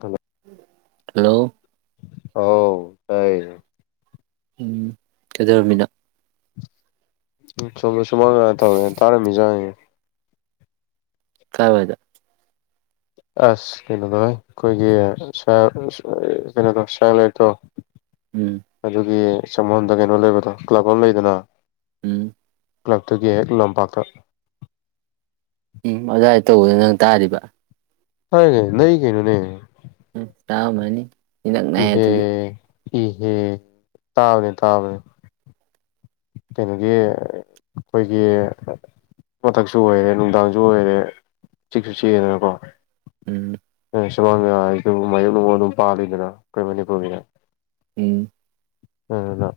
Hello hello ꯍ ꯇꯥꯏ ꯎꯝ ꯀꯩꯗꯧꯔꯕꯃꯤꯅ ꯁꯃ ꯁꯃꯥꯡꯒ ꯌꯥ ꯊ ꯇꯥꯔꯦ ꯃꯤꯖꯑꯦ ꯀꯥꯏ ꯐꯥꯏꯗ ꯑꯁ ꯀꯩꯅꯣꯗꯥꯏ ꯑꯩꯈꯣꯏꯒꯤ ꯀꯩꯅꯣ ꯁꯣ ꯎꯝ ꯑꯗꯨꯒꯤ꯫ [unintelligible] ꯀꯩꯅꯣ ꯂꯩꯕꯗꯣ ꯀ꯭ꯂꯕ ꯑꯃ ꯂꯩꯗꯅ꯫ ꯎꯝ꯫ ꯀ꯭ꯂꯞꯇꯨꯒꯤ ꯍꯦꯛ ꯂꯝꯄꯥꯛꯇ꯫ ꯎꯝ ꯑꯗꯨꯋꯥꯏꯗ ꯇꯧꯕꯗ ꯅꯪ ꯇꯥꯔꯤꯕ꯫ [unintelligible] ꯅꯛꯏ ꯀꯩꯅꯣꯅꯦ꯫ ꯎꯝ ꯇꯥꯃꯅꯤ꯫ ꯏꯅꯛ ꯅꯛꯑꯦ ꯏꯍꯦ ꯗꯨꯗꯤ꯫ ꯏꯍꯦ ꯇꯥꯕꯅꯦ ꯇꯥꯕꯅꯦ꯫ ꯀꯩꯅꯣꯒꯤ ꯈꯣꯏꯒꯤ ꯃꯊꯛꯁꯨ ꯑꯣꯏꯔꯦ ꯅꯨꯡꯗꯥꯡꯁꯨ ꯑꯣꯏꯔꯦ ꯆꯤꯛꯁꯨ ꯆꯤꯛꯑꯦꯗꯅꯀꯣ꯫ ꯎꯝ꯫ ꯁꯨꯃꯥꯡꯗ [unintelligible] ꯃꯥꯏꯌꯣꯛꯅꯨꯡ ꯑꯗꯨꯝ ꯄꯥꯜꯂꯤꯗꯅ ꯑꯩꯈꯣꯏ ꯃꯅꯤꯄꯨꯔꯒꯤꯗꯤ ꯎꯝ꯫ ꯑꯗꯨꯅ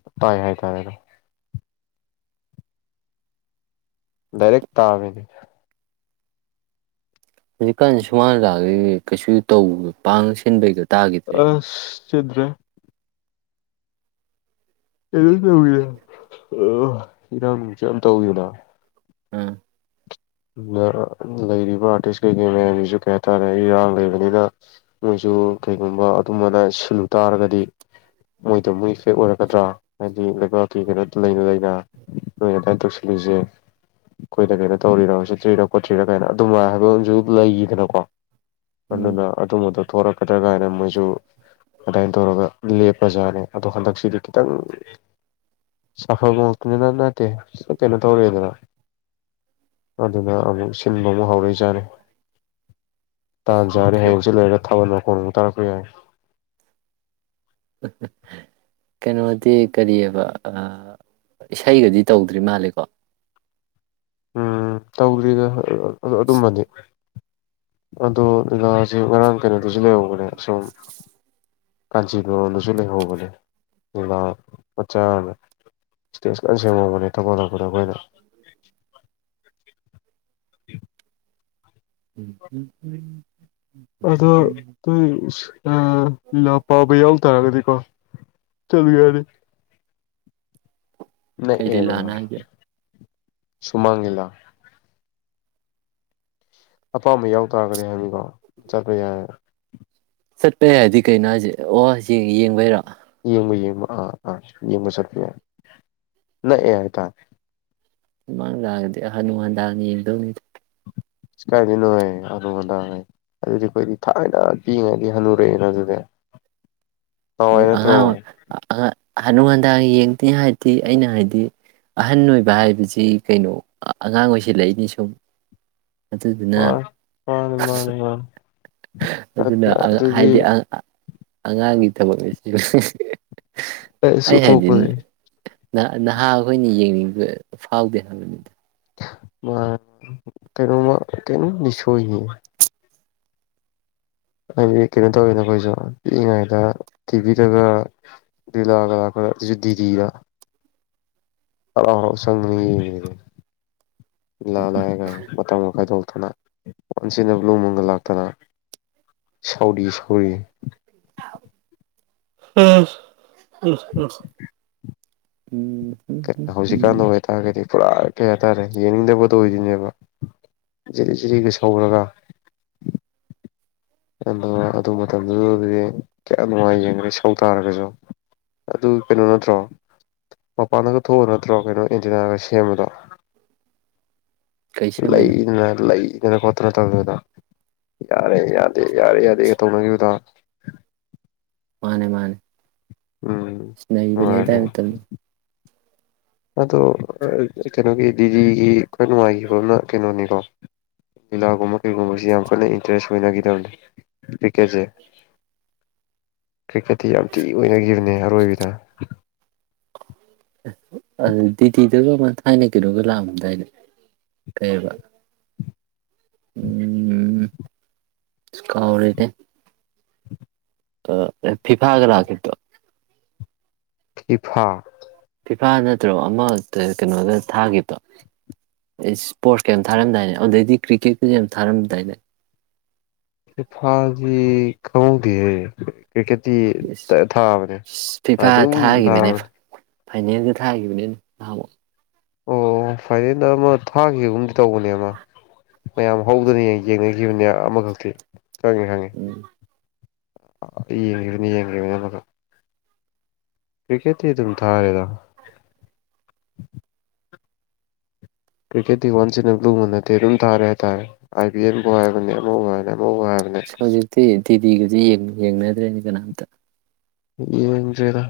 ꯍꯥꯏ ꯇꯔꯦꯅ ꯑꯗꯨꯝ꯫ ꯗꯥꯏꯔꯦꯛ ꯇꯥꯕꯤꯅꯦ꯫ ꯍꯨꯖꯤꯛꯀꯥꯟꯖꯦ ꯁꯨꯃꯥꯡ ꯂꯤꯂꯥꯒ ꯀꯩꯁꯨ ꯇꯧ ꯄꯥꯡ ꯁꯤꯟꯕꯩꯒ ꯇꯥꯈꯤꯗ꯭ꯔꯦ ꯑꯁ꯫ ꯁꯤꯟꯗ꯭ꯔꯦ꯫ ꯀꯝ ꯇꯧꯒꯤꯗꯦ ꯑ ꯏꯔꯥꯡꯅꯨꯡꯁꯨ ꯌꯥꯝ ꯇꯧꯏꯗꯅ꯫ ꯎꯝ꯫ [unintelligible] ꯂꯩꯔꯤꯕ ꯑꯥꯔꯇꯤꯁ ꯀꯩꯀꯩ ꯃꯌꯥꯝꯁꯤꯁꯨ ꯀꯌꯥ [unintelligible] ꯏꯔꯥꯡ ꯂꯩꯕꯅꯤꯅ ꯃꯣꯏꯁꯨ꯫ ꯀꯩꯒꯨꯝꯕ ꯑꯗꯨꯝꯕꯅ ꯁꯤꯜꯂꯨ ꯇꯥꯔꯒꯗꯤ ꯃꯣꯏꯗꯣ ꯃꯣꯏ ꯑꯣꯏꯔꯛꯀꯗ꯭ꯔꯥ ꯍꯥꯏꯗꯤ ꯂꯩꯕꯥꯛ ꯀꯩꯅꯣ ꯂꯩꯅ ꯂꯩꯅ ꯅꯣꯏꯅ ꯑꯗꯨꯃꯥꯏꯅ ꯇꯧꯁꯤꯜꯂꯤꯜꯂꯤꯁꯦ ꯑꯩꯈꯣꯏꯗ ꯀꯩꯅꯣ ꯇꯧ [unintelligible] [unintelligible] ꯇ꯭ꯔꯤꯔꯥ ꯈꯣꯠꯇ꯭ꯔꯤꯅꯥ ꯀꯥꯏꯅ ꯑꯗꯨꯝꯥꯏ ꯍꯥꯏꯕ ꯑꯃꯖꯨ ꯂꯩꯒꯤꯗꯅꯀꯣ꯫ ꯎꯝ ꯑꯗꯨꯅ ꯑꯗꯨꯝꯕꯗꯣ ꯊꯣꯔꯛ ꯀꯗ꯭ꯔꯥ ꯀꯥꯏꯅ ꯃꯣꯏꯁꯨ ꯑꯗ꯭ꯋꯥꯏꯟ ꯇꯧꯔꯒ ꯂꯦꯞ ꯄ꯭ꯔꯖꯥꯅ ꯑꯗꯣ ꯍꯟꯗꯛꯁꯤꯗꯤ ꯈꯤꯇꯪ ꯁꯥꯐꯕ ꯉꯛꯇꯅꯤꯅ-ꯅꯠꯇꯦ ꯀꯩꯅꯣ ꯇꯧꯔꯦꯗꯅ꯫ ꯑꯗꯨꯅ ꯑꯃꯨꯛ ꯁꯤꯟꯕ ꯃꯨꯛ ꯍꯥꯎꯔꯤ [unintelligible] ꯇꯥꯟꯆꯥꯔꯗꯤ ꯑꯣꯀꯦ ꯍꯌꯦꯡ ꯆꯤꯠ ꯂꯩꯔꯒ ꯊꯥꯕꯜ ꯃꯈꯣꯟ ꯇꯥꯔꯄ ꯌꯥꯏ꯫ ꯀꯩꯅꯣꯗꯤ ꯀꯔꯤ ꯑꯕ ꯑ-ꯏꯁꯩꯒꯗꯤ ꯇꯧꯗ꯭ꯔꯤ ꯃꯥꯂꯦꯀꯣ꯫ ꯎꯝ ꯇꯧꯗ꯭ꯔꯤꯗ꯫ ꯑꯗꯣ ꯑꯗꯨꯝꯕꯗꯤ꯫ ꯑꯗꯣ ꯂꯤꯂꯥꯁꯦ ꯉꯔꯥꯡ ꯀꯩꯅꯣꯗꯨꯁꯨ ꯂꯩꯍꯧꯕꯅꯦ ꯑꯁꯣꯨꯝ ꯀꯥꯟꯆꯤꯒꯨꯔꯗꯁꯨ ꯂꯩꯍꯧꯕꯅꯦ ꯂꯤꯂꯥ ꯃꯆꯥꯅ ꯏꯁꯇꯦꯖ ꯀꯟ ꯁꯦꯝꯍꯧꯕꯅꯦ [unintelligible] [unintelligible] ꯑꯗꯣ [unintelligible] [unintelligible] ꯑꯂꯥ ꯄꯥꯕ ꯌꯥꯎ ꯇꯥꯔꯒꯗꯤꯀꯣ [unintelligible] ꯅꯛ ꯀꯩ ꯑꯦꯕ ꯂꯤꯂꯥꯅꯣ ꯍꯥꯏꯁꯦ ꯁꯨꯃꯥꯡ ꯂꯤꯂꯥ ꯑꯄꯥꯝꯕ ꯌꯥꯎ ꯇꯥꯔꯒꯗꯤ ꯍꯥꯏꯗꯤꯀꯣ ꯆꯠꯄ ꯌꯥꯏ ꯆꯠꯄ ꯌꯥꯏꯗꯤ ꯀꯩꯅꯣ ꯍꯥꯏꯁꯦ ꯑꯣ ꯌꯦꯡꯕꯩꯔꯣ ꯌꯦꯡ ꯌꯦꯡꯕ ꯑꯥ ꯑꯥ ꯌꯦꯡꯕ ꯆꯠꯄ ꯌꯥꯏ ꯅꯛꯑꯦ ꯍꯥꯏ ꯇꯥꯔꯦ ꯁꯨꯃꯥꯡ ꯂꯤꯂꯒꯗꯤ ꯍꯅꯨ ꯍꯥꯅꯅꯥ ꯌꯦꯡꯗꯧꯅꯤꯗ ꯀꯥꯏꯗꯅꯣꯏꯍꯦ [unintelligible] ꯑꯗꯨꯗꯤ ꯑꯩꯈꯣꯏꯗꯤ ꯊꯥꯏꯅ ꯄꯤꯉꯩꯗꯤ ꯍꯅꯨꯔꯛꯑꯦꯅ ꯑꯗꯨꯗꯤ ꯅꯍꯥꯟꯋꯥꯏ [unintelligible] ꯅꯠꯇ꯭ꯔꯣ ꯑꯉꯥꯡ ꯍꯥꯅꯨ ꯍꯥꯅꯥ ꯌꯦꯡꯅꯤ ꯍꯥꯏꯗꯤ ꯑꯩꯅ ꯍꯥꯏꯗꯤ ꯑꯍꯟ ꯑꯣꯏꯕ ꯍꯥꯏꯕꯁꯤ ꯀꯩꯅꯣ ꯑꯉꯥꯡ ꯑꯣꯏꯁꯤꯜꯂꯛꯏꯅꯤ ꯁꯨꯝ ꯑꯗꯨꯗꯨꯅ ꯃꯥꯅꯤ ꯃꯥꯅꯤ ꯃꯥꯅꯤ ꯃꯥꯅꯤ ꯑꯗꯨꯅ ꯑꯗꯨꯗꯤ ꯍꯥꯏꯗꯤ [unintelligible] ꯑꯉꯥꯡꯒꯤ [unintelligible] ꯑꯩ [unintelligible] ꯍꯥꯏꯗꯤ ꯊꯣꯛꯄꯁꯦ ꯅꯍꯥ ꯑꯩꯈꯣꯏꯅ ꯌꯦꯡꯅꯤꯡꯕ ꯐꯥꯎꯗꯦ ꯍꯥꯏꯕꯅꯤꯗ [unintelligible] ꯀꯩꯅꯣꯝꯗꯤ ꯁꯣꯏꯅꯦ ꯍꯥꯏꯗꯤ ꯀꯩꯅꯣ ꯇꯧꯏꯅ ꯑꯩꯈꯣꯏꯁꯨ ꯄꯤꯛꯏꯉꯩꯗ ꯇꯤꯚꯤꯗꯒ ꯂꯥꯒ ꯂꯥꯛꯄꯗ ꯑꯗꯨꯁꯨ ꯗꯤꯗꯤꯗ [unintelligible] [unintelligible] ꯋꯥꯟꯁ ꯏꯟ ꯑꯦ ꯕꯂꯨ ꯃꯨꯟ ꯒꯥ ꯂꯥꯛꯇꯅ ꯁꯧꯔꯤ ꯁꯧꯔꯤ [unintelligible] ꯍꯧꯖꯤꯛꯀꯥꯟꯗ ꯎꯝ ꯑꯣꯏꯇꯥꯔꯒꯗꯤ ꯄꯨꯔꯥ ꯀꯩ ꯍꯥꯏꯇꯥꯔꯦ ꯌꯦꯡꯅꯤꯡꯗꯕꯗꯣ ꯑꯣꯏꯗꯣꯏꯅꯦꯕ ꯖꯤꯔꯤ ꯖꯤꯔꯤꯒ ꯁꯧꯔꯒ ꯑꯗꯣ ꯑꯗꯨ ꯃꯇꯝꯗꯨꯗꯗꯤ ꯀꯌꯥꯝ ꯅꯨꯡꯉꯥꯏ ꯌꯦꯡꯈ꯭ꯔꯦ ꯁꯧ ꯇꯥꯔꯒꯁꯨ ꯑꯗꯨ ꯀꯩꯅꯣ ꯅꯠꯇ꯭ꯔꯣ ꯃꯄꯥꯟꯗꯒ ꯊꯣꯛꯑ ꯅꯠꯇ꯭ꯔꯣ ꯀꯩꯅꯣ ꯑꯦꯟꯇꯤꯅꯥꯒ ꯁꯦꯝꯕꯗꯣ ꯀꯩ ꯁꯦꯝꯕꯩꯅꯣ ꯂꯩꯅ ꯂꯩ [unintelligible] ꯌꯥꯔꯦ ꯌꯥꯔꯦ ꯌꯥꯔꯦ ꯌꯥꯔꯦꯒ ꯇꯧꯅꯈꯤꯕꯗꯣ ꯃꯥꯅꯦ ꯃꯥꯅꯦ ꯎꯝ ꯅꯩꯕꯅꯦ ꯑꯗꯥꯏ ꯅꯨꯡꯉꯥꯏꯕꯅꯤ ꯃꯇꯝꯗꯣ ꯑꯗꯣ ꯀꯩꯅꯣꯒꯤ ꯖꯤ ꯗꯤ ꯒꯤ ꯑꯩꯈꯣꯏ ꯅꯨꯡꯉꯥꯏꯈꯤꯕꯅ ꯀꯩꯅꯣꯅꯤꯀꯣ ꯂꯤꯂꯥꯒꯨꯝꯕ ꯀꯩꯒꯨꯝꯕꯁꯤ ꯌꯥꯝ ꯀꯟꯅ ꯏꯟꯇꯔꯦꯁ ꯑꯣꯏꯅꯈꯤꯗꯕꯅꯤ ꯀ꯭ꯔꯤꯀꯦꯠꯁꯦ ꯀ꯭ꯔꯤꯛꯀꯦꯠꯇꯤ ꯌꯥꯝ ꯊꯤ ꯑꯣꯏꯅꯈꯤꯕꯅꯦ ꯑꯔꯣꯏꯕꯤꯗ ꯑꯗꯨ ꯗꯤꯗꯤꯗꯨꯒ ꯑꯃ ꯊꯥꯏꯅꯒꯤꯗꯨꯒ ꯂꯥꯛꯑꯝꯗꯥꯏꯗ ꯀꯩꯕ ꯎꯝ ꯀꯥꯎꯔꯤꯗꯦ ꯑ ꯐꯤꯐꯥꯒ꯭ꯔꯒꯠꯇꯣ ꯐꯤꯐꯥ ꯐꯤꯐꯥ ꯅꯠꯇ꯭ꯔꯒ ꯑꯃ ꯀꯩꯅꯣꯗ ꯊꯥꯈꯤꯕꯣ ꯏꯁꯄꯣꯔꯠꯁ ꯀꯩ ꯊꯥꯔꯝꯗꯥꯏꯅꯦ ꯑꯗꯨꯗꯩꯗꯤ ꯀ꯭ꯔꯤꯛꯀꯦꯠꯀ ꯌꯥꯝ ꯊꯥꯔꯝꯗꯥꯏꯅꯦ ꯁꯤꯐꯥꯖꯤ ꯈꯪꯍꯧꯗꯦꯍꯦ ꯀ꯭ꯔꯤꯛꯀꯦꯠꯇꯤ ꯊꯥꯕꯅꯦ ꯑꯗꯨꯝ ꯊꯥꯕꯅꯦ ꯐꯥꯏꯅꯦꯜꯗ ꯊꯥꯈꯤꯕꯅꯦ ꯑꯗꯨ ꯅꯍꯃꯣꯛ ꯑꯣ ꯐꯥꯏꯅꯦꯦꯟꯗ ꯑꯃ ꯊꯥꯈꯤꯕꯒꯨꯝꯗꯤ ꯇꯧꯕꯅꯦ ꯑꯃ ꯃꯌꯥꯝ ꯍꯧꯗꯅ ꯌꯦꯡꯅꯈꯤꯕꯅꯦ ꯑꯃꯈꯛꯇꯤ ꯈꯪꯉꯤ ꯍꯪꯉꯤ ꯎꯝ ꯌꯦꯡꯅꯤ ꯌꯦꯡꯅꯤ ꯀ꯭ꯔꯤꯀꯦꯠꯇꯤ ꯑꯗꯨꯝ ꯊꯥꯔꯦꯗ ꯀ꯭ꯔꯤꯀꯦꯠꯇꯤ ꯋꯥꯟꯁ ꯑꯦꯟ ꯑꯦ ꯭ꯂꯨꯃ ꯅꯠꯇꯦ ꯑꯗꯨꯝ ꯊꯥꯔꯦ ꯍꯥꯏꯇꯥꯔꯦ ꯑꯥꯏ ꯄꯤ ꯑꯦꯜꯕꯨ ꯍꯥꯏꯕꯅꯦ ꯑꯃꯕꯨ ꯍꯥꯏꯔꯅꯦ ꯁꯖꯤꯗꯤꯤ ꯗꯤꯒꯁꯦꯡ ꯌꯦꯡꯅꯗ꯭ꯔꯦꯅꯤ ꯀꯅꯥꯝꯇ ꯌꯦꯡꯗ꯭ꯔꯦꯗ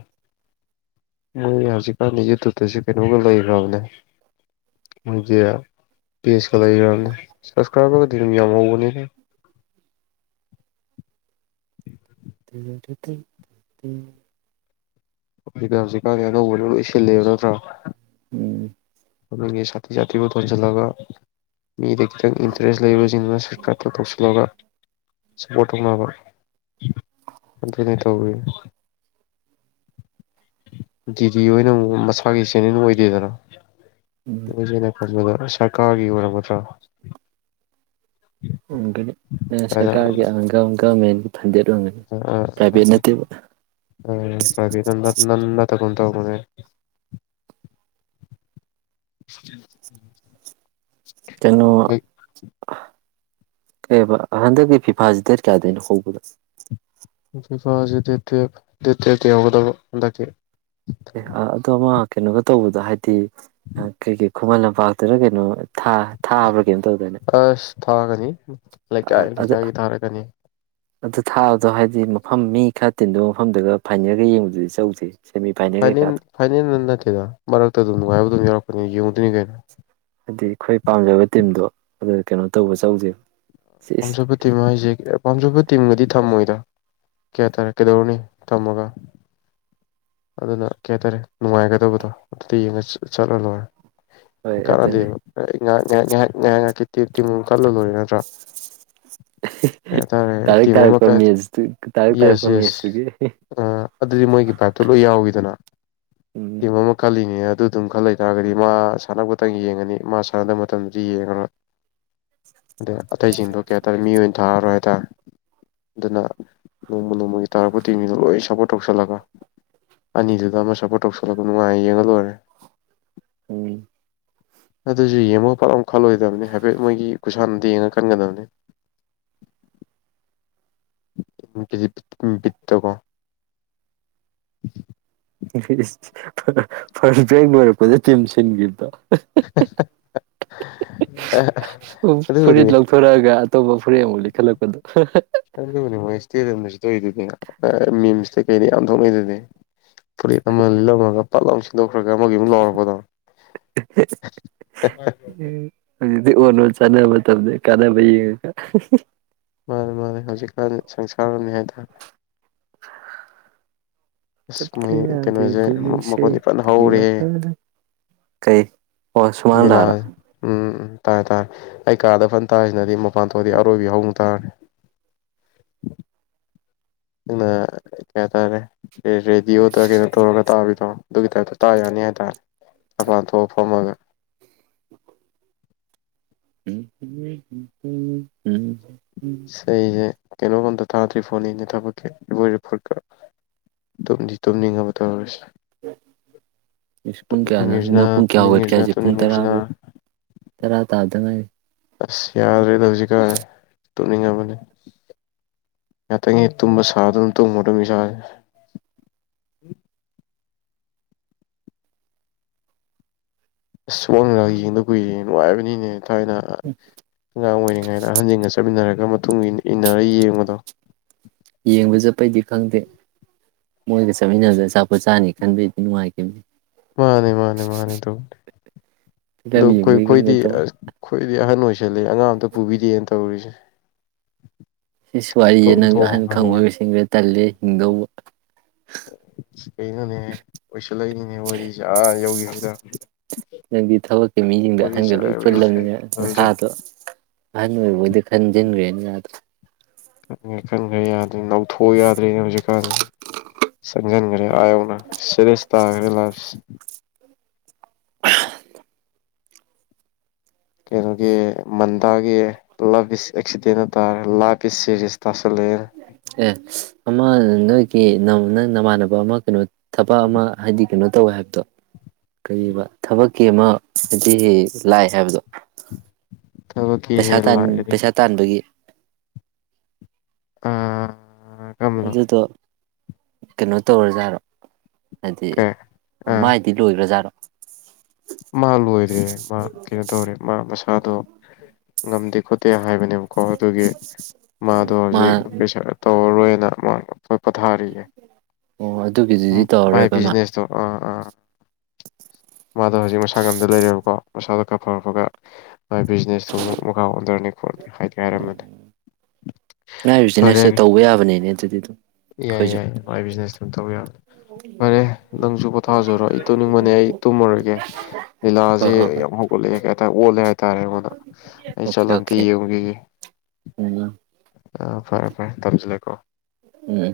ꯃꯣꯏ ꯍꯧꯖꯤꯛꯀꯥꯟ ꯌꯨꯇꯨꯕꯇꯁꯨ ꯀꯩꯅꯣꯒ ꯂꯩꯈ꯭ꯔꯕꯅꯦ ꯃꯣꯏꯒꯤ ꯄꯤ ꯑꯩꯆ ꯀꯂꯔ ꯁꯁꯀ꯭ꯔꯥꯏꯕꯔ ꯔꯃꯤꯌꯥꯒꯅꯤꯅꯦ ꯑꯗꯨ ꯍꯧꯖꯤꯛꯗ ꯍꯧꯖꯤꯛꯀꯥꯟꯗꯤ ꯑꯅꯧꯕꯅ ꯂꯣꯏ ꯁꯤꯜꯂꯦꯕ ꯅꯠꯇ꯭ꯔꯣ ꯎꯝ [unintelligible] ꯁꯥꯊꯤꯖꯇꯤꯕꯨ ꯊꯣꯟ ꯆꯜꯂꯒ ꯃꯤꯗ ꯈꯤꯇꯪ ꯏꯟꯇꯔꯦꯁ ꯂꯩꯕꯁꯤꯡꯗꯨꯅ ꯁ꯭ꯋꯔꯤꯠꯀꯥꯞꯇ ꯇꯧꯁꯤꯜꯂꯒ ꯁꯞꯄꯣꯔꯠ ꯇꯧꯅꯕ ꯑꯗꯨꯅ ꯇꯧꯋꯤ ꯗꯤꯗꯤ ꯑꯣꯏꯅ ꯑꯃꯨ ꯃꯁꯥꯒꯤ ꯏ ꯆꯦꯅꯦꯦꯟ ꯑꯣꯏꯗꯦꯗꯅ ꯅ ꯈꯔꯒ ꯁꯔꯀꯥꯔꯒꯤ ꯑꯣꯏꯔꯒꯗ꯭ꯔꯥ ꯁꯇꯔꯒ ꯏꯪꯪꯀ ꯃ ꯑꯥ [unintelligible] ꯇꯥ ꯄꯨꯟ ꯇꯧꯕꯅꯦ ꯀꯩꯅꯣ ꯑꯦꯕ ꯍꯟꯗꯛꯀꯤ ꯐꯤꯐꯥꯁꯤ ꯗꯦꯠ ꯀꯌꯥꯗꯅꯣ ꯍꯧꯕꯗ ꯏꯝꯐꯥꯜꯁꯤꯦ ꯗꯦꯠ ꯇꯨꯌꯦꯞ ꯗꯦꯠ ꯇꯨꯌꯦꯜꯞꯇ ꯌꯧꯒꯗꯕ ꯍꯟꯗꯛꯇꯤ ꯑꯦ ꯑ ꯑꯗꯨꯗꯣ ꯑꯃ ꯀꯩꯅꯣꯒ ꯇꯧꯕꯗ ꯍꯥꯏꯗꯤ ꯍ ꯀꯦ ꯀꯦꯦ ꯈꯨꯃꯟ ꯂꯝꯄꯥꯛꯇꯨꯅ ꯀꯩꯅꯣ ꯊꯥꯕ ꯑꯁ ꯊꯥꯒꯅꯤ ꯂꯩꯀꯥꯏ ꯑꯗꯨ ꯂꯩꯀꯥꯏꯒꯤ ꯊꯥꯔꯛꯀꯅꯤ ꯑꯗꯨ ꯊꯥꯕꯗꯣ ꯍꯥꯏꯗꯤ ꯃꯐꯝ ꯃꯤ ꯈꯔ ꯇꯤꯟꯗꯧꯕ ꯃꯐꯝꯗꯒ ꯐꯥꯏꯅꯦꯜꯒ ꯌꯦꯡꯕꯗꯨꯗꯤ ꯆꯧꯖꯤꯍꯦ ꯐꯥꯏꯅꯦꯟ ꯐꯥꯏꯅꯦꯜ ꯅꯠ ꯅꯠꯇꯦꯗ ꯃꯔꯛꯇ ꯑꯗꯨꯝ ꯅꯨꯡꯉꯥꯏꯕ ꯑꯗꯨꯝ ꯌꯥꯎꯔꯛꯄ ꯑꯩꯈꯣꯏꯅꯤ ꯌꯦꯡꯉꯨꯗꯣꯏꯅꯤ ꯀꯩꯅꯣ ꯍꯥꯏꯗꯤ ꯑꯩꯈꯣꯏ ꯄꯥꯝꯖꯕ ꯇꯤꯝꯗꯣ ꯑꯗꯨ ꯀꯩꯅꯣ ꯇꯧꯕ ꯆꯧꯖꯦ ꯄꯥꯝꯖꯕ ꯇꯤꯝ ꯍꯥꯏꯖꯦ ꯑ ꯄꯥꯝꯖꯕ ꯇꯤꯝꯒꯗꯤ ꯊꯝꯃꯣꯏꯗ ꯀꯌꯥ ꯇꯥꯔꯦ ꯀꯩꯗꯧꯔꯨꯅꯤ ꯊꯝꯃꯒ ꯑꯗꯨꯅ ꯀꯩ ꯍꯥꯏꯇꯥꯔꯦ ꯅꯨꯡꯉꯥꯏꯒꯗꯕꯗꯣ ꯑꯗꯨꯇ ꯌꯦꯡꯉ ꯆꯠ ꯆꯠꯂ ꯂꯣꯏꯔꯦ ꯍꯣꯏ ꯑꯗꯨꯅꯦ ꯀꯥꯟꯅꯗꯦꯕ ꯑ ꯑꯩ ꯉꯍꯥꯛ-ꯉꯍꯥꯛ -ꯉꯥꯏꯍꯥꯛ-ꯉꯥꯏꯍꯥꯛ- ꯉꯥꯏꯍꯥꯛꯀꯤ ꯇꯤꯝ ꯇꯤꯑꯃꯨꯛ ꯈꯜꯂ ꯂꯣꯏꯔꯦ ꯅꯠꯇ꯭ꯔꯥ ꯑꯦ ꯀꯩ ꯍꯦ-ꯍꯦ ꯍꯥꯏꯇꯥꯔꯦ ꯇꯥꯔꯛ ꯇꯤꯝ ꯑꯃ ꯇꯥꯔꯛꯄ ꯀ ꯃꯦꯁ ꯇꯨ ꯇꯥꯔꯛ ꯇꯥꯔꯛꯄ ꯌꯦꯁ ꯌꯦꯁ ꯃꯦꯁꯇꯨꯒꯤ ꯑꯗꯨ ꯂꯣꯏ ꯌꯥꯎꯋꯤꯗꯅ ꯇꯤꯝ ꯑꯃ ꯈꯜꯂꯤꯅꯦꯅ ꯑꯗꯨꯗꯨꯝ ꯈꯜ ꯂꯩꯇꯥꯥꯔꯒꯗꯤ ꯃꯥ ꯁꯥꯟꯅꯕꯇꯪ ꯌꯦꯡꯉꯅꯤ ꯃꯥ ꯁꯥꯟꯅꯗꯕ ꯃꯇꯝꯗꯗꯤ ꯌꯦꯡꯉꯔꯣꯏ ꯑꯗꯩ ꯑꯇꯩꯁꯤꯡꯗꯣ ꯀꯩ ꯍꯥꯏꯇꯔꯦ ꯃꯤ ꯑꯣꯏꯅ ꯊꯥꯔꯔꯣꯏ ꯍꯥꯏꯇꯔꯦ ꯑꯗꯨꯅ ꯅꯣꯡꯃ ꯅꯣꯡꯃꯒꯤ ꯇꯥꯔꯛꯄ ꯇꯤꯝꯖꯤꯡꯗꯣ ꯂꯣꯏꯅ ꯁꯄꯣꯔꯠ ꯇꯧꯁꯜꯂꯒ ꯑꯅꯤꯗꯨꯗ ꯑꯃ ꯁꯄꯣꯔꯠ ꯇꯧꯁꯜꯂꯒ ꯅꯨꯡꯉꯥꯏ ꯌꯦꯡꯉ ꯂꯣꯏꯔꯦ꯫ ꯎꯝ ꯑꯗꯨꯁꯨ ꯌꯦꯡꯕꯒ ꯐꯠ ꯂꯥꯎꯅ ꯈꯜꯂꯣꯏꯗꯕꯅꯤ ꯍꯥꯏꯐꯦꯠ ꯃꯣꯏꯒꯤ ꯈꯨꯁꯥꯟꯅꯗꯣ ꯌꯦꯡꯉ ꯈꯟꯒꯗꯕꯅꯤ ꯎꯝ ꯄꯤ ꯖꯤ ꯎꯝ ꯕꯤꯠꯇꯀꯣ꯫ [inaudible] ꯁꯤ ꯏꯁ ꯐꯥꯔꯁ ꯐꯥꯔꯁ ꯕ꯭ꯔꯦꯛ ꯂꯣꯏꯔꯛꯄꯗ ꯇꯤꯝ ꯁꯤꯟꯒꯤꯕꯗꯣ꯫ ꯑ ꯍ-ꯍ- ꯍ-ꯍ-ꯍꯍ- ꯑꯦ ꯁꯍ ꯑꯗꯨꯕꯨꯗꯤ ꯐꯨꯔꯤꯠ ꯂꯧꯊꯣꯔꯛꯑꯒ ꯑꯇꯣꯞꯄ ꯐꯨꯔꯤꯠ ꯑꯃꯨꯛ ꯂꯤꯠꯈꯠꯂꯛꯄꯗꯣ ꯍ-ꯍ- ꯑꯗꯨꯕꯨꯗꯤ ꯃꯣꯏ ꯏꯁꯇꯦꯗꯤꯌꯝꯗꯖꯨ ꯇꯧꯔꯤꯗꯨꯗꯤ ꯑꯑ- ꯃꯤꯝꯁꯇꯩ ꯀꯩꯗꯩ ꯌꯥꯝ ꯊꯣꯛꯅꯩ ꯗꯨꯗꯤ꯫ ꯐꯨꯔꯤꯠ ꯑꯃ ꯂꯤꯠꯂꯝꯃꯒ ꯇꯛ ꯂꯥꯎꯅ ꯁꯤꯜ ꯗꯣꯛꯈꯔꯒ ꯑꯃꯒꯤꯃꯨꯛ ꯂꯥꯎꯔꯛꯄꯗꯣ ꯍꯥ-ꯍꯥ- ꯆꯥꯅꯕ ꯃꯇꯝꯅꯦ ꯀꯥꯅꯕ ꯌꯦꯡꯉꯒ꯫ ꯃꯟꯅꯦ ꯃꯟꯅꯦ ꯍꯧꯖꯤꯛꯀꯥꯟꯒꯤ ꯁꯪꯁꯥ ꯉꯥꯎꯔꯕꯅꯤ ꯍꯥꯏꯇꯥꯔꯦ ꯑꯁ ꯆꯠꯀꯦ ꯃꯣꯏ ꯀꯩꯅꯣꯁꯦ ꯌꯥꯗꯦꯕꫭ ꯅꯨꯡꯁꯤ ꯃꯈꯣꯟꯗꯤ ꯐꯅ ꯅꯪꯒꯤ ꯋꯥꯈꯜꯅ ꯀꯩ ꯑꯣ ꯁꯨꯃꯥꯡ ꯂꯥꯛꯑꯔ ꯂꯤꯂꯥꯥꯖꯦ ꯎꯝ ꯇꯥꯔꯦ ꯇꯥꯔꯦ ꯑꯩ ꯀꯥꯗ ꯐꯟ ꯇꯥꯔꯤꯖꯤꯅꯗꯤ ꯃ ꯄꯥꯟꯊꯣꯛꯑꯗꯤ ꯑꯔꯣꯏꯕꯤ ꯍꯧꯅ ꯇꯥꯔꯅꯤ ꯅꯪꯅ ꯀꯌꯥ ꯇꯥꯔꯦ ꯑꯦ ꯔꯦꯗꯤꯑꯣꯗ ꯀꯩꯅꯣ ꯇꯧꯔꯒ ꯇꯥꯕꯤꯗꯣ ꯑꯗꯨꯒꯤ ꯇꯥꯏꯞꯇ ꯇꯥ ꯌꯥꯅꯤ ꯍꯥꯏꯇꯥꯔꯦ ꯃꯄꯥꯟ ꯊꯣꯛꯑ ꯐꯝꯃꯒ ꯎ ꯎ ꯎꯝ ꯎꯝ ꯀꯩꯅꯣꯝ ꯑꯝꯇ ꯊꯥꯗ꯭ꯔꯤ ꯐꯣꯟꯅꯤꯅꯦ ꯊꯕꯛꯀꯤ ꯏꯕꯣꯏ ꯔꯤꯄꯣꯔꯠꯀ ꯇꯨꯝꯅꯤꯡꯉꯕ ꯇꯧꯔꯁꯦ ꯄꯨꯡ ꯇꯨꯝꯅꯤꯡꯉꯤꯁꯤꯅ ꯀꯌꯥꯅꯅꯪ ꯄꯨꯡ ꯀꯌꯥ ꯍꯧꯒꯠꯀꯦ ꯇꯨꯝꯅꯤꯡꯉꯤꯁꯤꯅ ꯍꯥꯏꯁꯦ ꯄꯨꯡ ꯇꯨꯝꯅꯤꯡꯉꯤꯁꯤꯅ ꯀꯌꯥꯕꯥꯑꯣ ꯇꯔꯥ ꯇꯥꯗ ꯉꯥꯏ ꯑꯁ ꯌꯥꯗ꯭ꯔꯦꯗ ꯍꯧꯖꯤꯛꯀꯥꯟ ꯇꯨꯝꯅꯤꯡꯉꯕꯅꯤ ꯉꯥꯛꯇꯪꯒꯤ ꯇꯨꯝꯕ ꯁꯥꯗꯨ ꯑꯗꯨꯝ ꯇꯨꯝꯉꯗ ꯏꯁ ꯎꯟ ꯁꯨꯃꯥꯡ ꯂꯤꯂꯒꯥ ꯌꯦꯪꯗ ꯀꯨꯏꯔꯦ ꯅꯨꯡꯉꯥꯏꯕꯅꯤꯅꯦ ꯊꯥꯏꯅ ꯑꯉꯥꯡ ꯑꯣꯏꯔꯤꯉꯩꯗ ꯑꯍꯟꯁꯤꯡꯒ ꯆꯠꯃꯤꯟꯅꯔꯒ [unintelligible] ꯏꯟꯅꯔ ꯌꯦꯡꯕꯗꯣ ꯌꯦꯡꯕ ꯆꯠꯄꯩꯗꯤ ꯈꯪꯗꯦ ꯃꯣꯏꯒ ꯆꯠꯃꯤꯟꯅꯕꯗ ꯑꯆꯥꯄꯣꯠ ꯆꯥꯅꯤ ꯈꯟꯕꯩꯗꯤ ꯅꯨꯡꯉꯥꯏꯈꯤꯕꯅꯤ ꯃꯥꯅꯦ ꯃꯥꯅꯦ ꯃꯥꯅꯤ ꯇꯧꯕꯅꯦ ꯐꯤꯂꯝ ꯑ ꯌꯦꯡꯕꯩ ꯈꯛ ꯑꯩꯣꯏꯈꯣꯏꯗꯤ ꯅꯠꯇꯕ ꯑꯁ ꯈꯣꯏ ꯑꯍꯅ ꯑꯣꯏ ꯂꯦ ꯑꯥꯡ ꯑꯝꯇ ꯄꯨꯕꯤꯗꯦꯅ ꯇꯧꯔꯤꯁꯦ ꯏꯁ ꯋꯥꯔꯤꯁꯦ ꯇꯣꯛ ꯅꯪ ꯑꯍꯜ ꯈꯪ ꯊꯣꯛꯑꯕꯅꯦ ꯑꯣꯏꯕꯁꯤꯡꯗ ꯇꯜꯂꯦ ꯍꯤꯡꯗꯧꯕ [inaudible] ꯀꯩꯅꯣꯅꯦ ꯑꯣꯏꯁꯜꯂꯛꯅꯤꯅꯦ ꯋꯥꯔꯤꯁꯦ ꯑꯥ ꯌꯧꯈꯤꯕꯁꯤꯗ ꯅꯪꯗꯤ ꯊꯕꯛꯀꯤ ꯃꯤꯁꯤꯡꯗ ꯋꯥꯔꯤꯁꯦ ꯑꯍꯟꯒ ꯑ ꯂꯣꯏ ꯌꯧ ꯄꯨꯜꯂꯕꯅꯤꯅ ꯇꯧꯔꯤꯁꯦ ꯅꯁꯥꯗꯣ ꯑꯍꯟ ꯑꯣꯏꯔꯕꯣꯏꯗ ꯈꯟꯖꯤꯟꯈ꯭ꯔꯦꯅꯗ ꯈꯟꯈ꯭ꯔꯦ ꯈꯟꯈ꯭ꯔꯦ ꯌꯥꯗ꯭ꯔꯦ ꯅꯧꯊꯣꯛꯎ ꯌꯥꯗ꯭ꯔꯦꯅꯦ ꯍꯧꯖꯤꯛꯀꯥꯟꯁꯤ ꯆꯪꯖꯤꯪꯒꯔꯦ ꯑꯌꯧꯟ ꯁꯦꯔꯦꯁ ꯇꯒꯥꯔꯦ ꯂꯥꯕ ꯀꯩꯅꯣꯒꯤ ꯃꯟꯗꯥꯒꯤ ꯂꯚ ꯏꯁ ꯑꯦꯛꯁꯤꯗꯦꯟ ꯍꯥꯏꯇꯥꯥꯔꯦ ꯂ ꯏꯁ ꯁꯤꯦꯔꯤꯌꯥꯁ ꯇꯥꯁ ꯑꯦ ꯑꯃ ꯅꯣꯏꯒꯤ ꯅꯪ ꯅꯪ ꯅꯃꯥꯟꯅꯕ ꯑꯃ ꯀꯩꯅꯣ ꯊꯕꯛ ꯑꯃ ꯍꯥꯏꯗꯤ ꯀꯩꯅꯣ ꯇꯧꯋꯦ ꯍꯥꯏꯕꯗꯣ ꯀꯨꯝ ꯊꯕꯛꯀꯤ ꯑꯃ ꯍꯥꯏꯗꯤ ꯂꯥꯛ ꯍꯥꯏꯕꯗꯣ ꯊꯕꯛꯀꯤ ꯄꯩꯁꯥ ꯍꯦꯜ ꯂꯥꯛꯑꯦ ꯄꯩꯁꯥ ꯇꯥꯟꯕꯒꯤ ꯑꯥ ꯀꯔꯝꯕꯅꯣ ꯑꯗꯨꯗꯣ ꯀꯩꯅꯣ ꯇꯧꯔꯖꯥꯠꯂꯣ ꯍꯥꯏꯗꯤ ꯀꯩ ꯑꯥ ꯃꯥꯗꯤ ꯂꯣꯏꯈ꯭ꯔꯥꯖꯥꯠꯂꯣ ꯃꯥ ꯂꯣꯏꯗ꯭ꯔꯦ ꯃꯥ ꯀꯩꯅꯣ ꯇꯧꯔꯦ ꯃꯥ ꯃꯁꯥꯗꯣ ꯉꯝꯗꯦ ꯍꯥꯏꯕꯅꯦꯕꯀꯣ ꯑꯗꯨꯒꯤ ꯃꯥꯗꯣ ꯍꯧꯖꯤꯛ ꯃꯥ ꯄꯩꯁꯥ ꯇꯧꯔꯔꯣꯏꯅ ꯃꯥꯣꯏ ꯄꯣꯊꯥꯔꯤꯌꯦꯦ ꯑꯣ ꯑꯗꯨꯒꯤꯗꯨꯗꯤ ꯃꯥꯏ ꯇꯧꯔꯔꯣꯏꯕ ꯃꯥ ꯕꯤꯖꯤꯅꯦꯁꯇꯣ ꯑꯥ ꯑꯥ ꯃꯁꯥ ꯉꯝꯗ ꯂꯩꯔꯦꯕꯀꯣ ꯃꯁꯥꯗꯣ ꯈꯔꯥ ꯐꯔꯛꯄꯒ ꯕꯤꯖꯤꯅꯦꯁꯇꯨ ꯃꯨꯛ ꯃꯈꯥ ꯑꯣꯟꯊ꯭ꯔꯅꯤ ꯈꯣꯠꯅꯤ ꯍꯥꯏꯗꯤ ꯍꯥꯏꯔꯝꯕꯅꯤ ꯉꯥꯏꯔꯤꯖꯤꯅꯦꯁꯨ ꯇꯧꯕ ꯌꯥꯕꯅꯦꯅꯦ ꯑꯗꯨꯗꯤ ꯑꯗꯨꯝ ꯌꯥꯏ ꯈꯣꯏꯖꯨ ꯌꯥꯏ ꯃꯥꯏ ꯕꯤꯖꯤꯅꯦꯁ ꯑꯗꯨꯝ ꯇꯧ ꯌꯥꯕꯅꯤ ꯐꯔꯦ ꯅꯪꯖꯨ ꯄꯣꯊꯥꯖꯔꯣ ꯑꯩ ꯇꯨꯝꯅꯤꯡꯕꯅꯦ ꯑꯩ ꯇꯨꯝꯃꯨꯔꯒꯦ ꯍꯣꯏ ꯂꯤꯂꯥꯖꯦ ꯍꯣꯏ ꯍꯣꯏ ꯌꯥꯝ ꯍꯧꯒꯠꯂꯦꯑꯦ ꯀꯩ ꯍꯥꯏꯇꯥ ꯑꯣꯜꯂꯦ ꯍꯥꯏꯇꯥꯔꯦ ꯑꯩꯉꯣꯟꯗ ꯑꯩ ꯑꯣꯀꯦ ꯆꯠꯂꯝꯇ ꯑꯣꯀꯦ ꯌꯦꯡꯉꯨꯒꯤꯒꯦ ꯎꯝ ꯑ ꯐꯔꯦ ꯐꯔꯦ ꯊꯝꯁꯤꯜꯂꯦꯀꯣ ꯎꯝ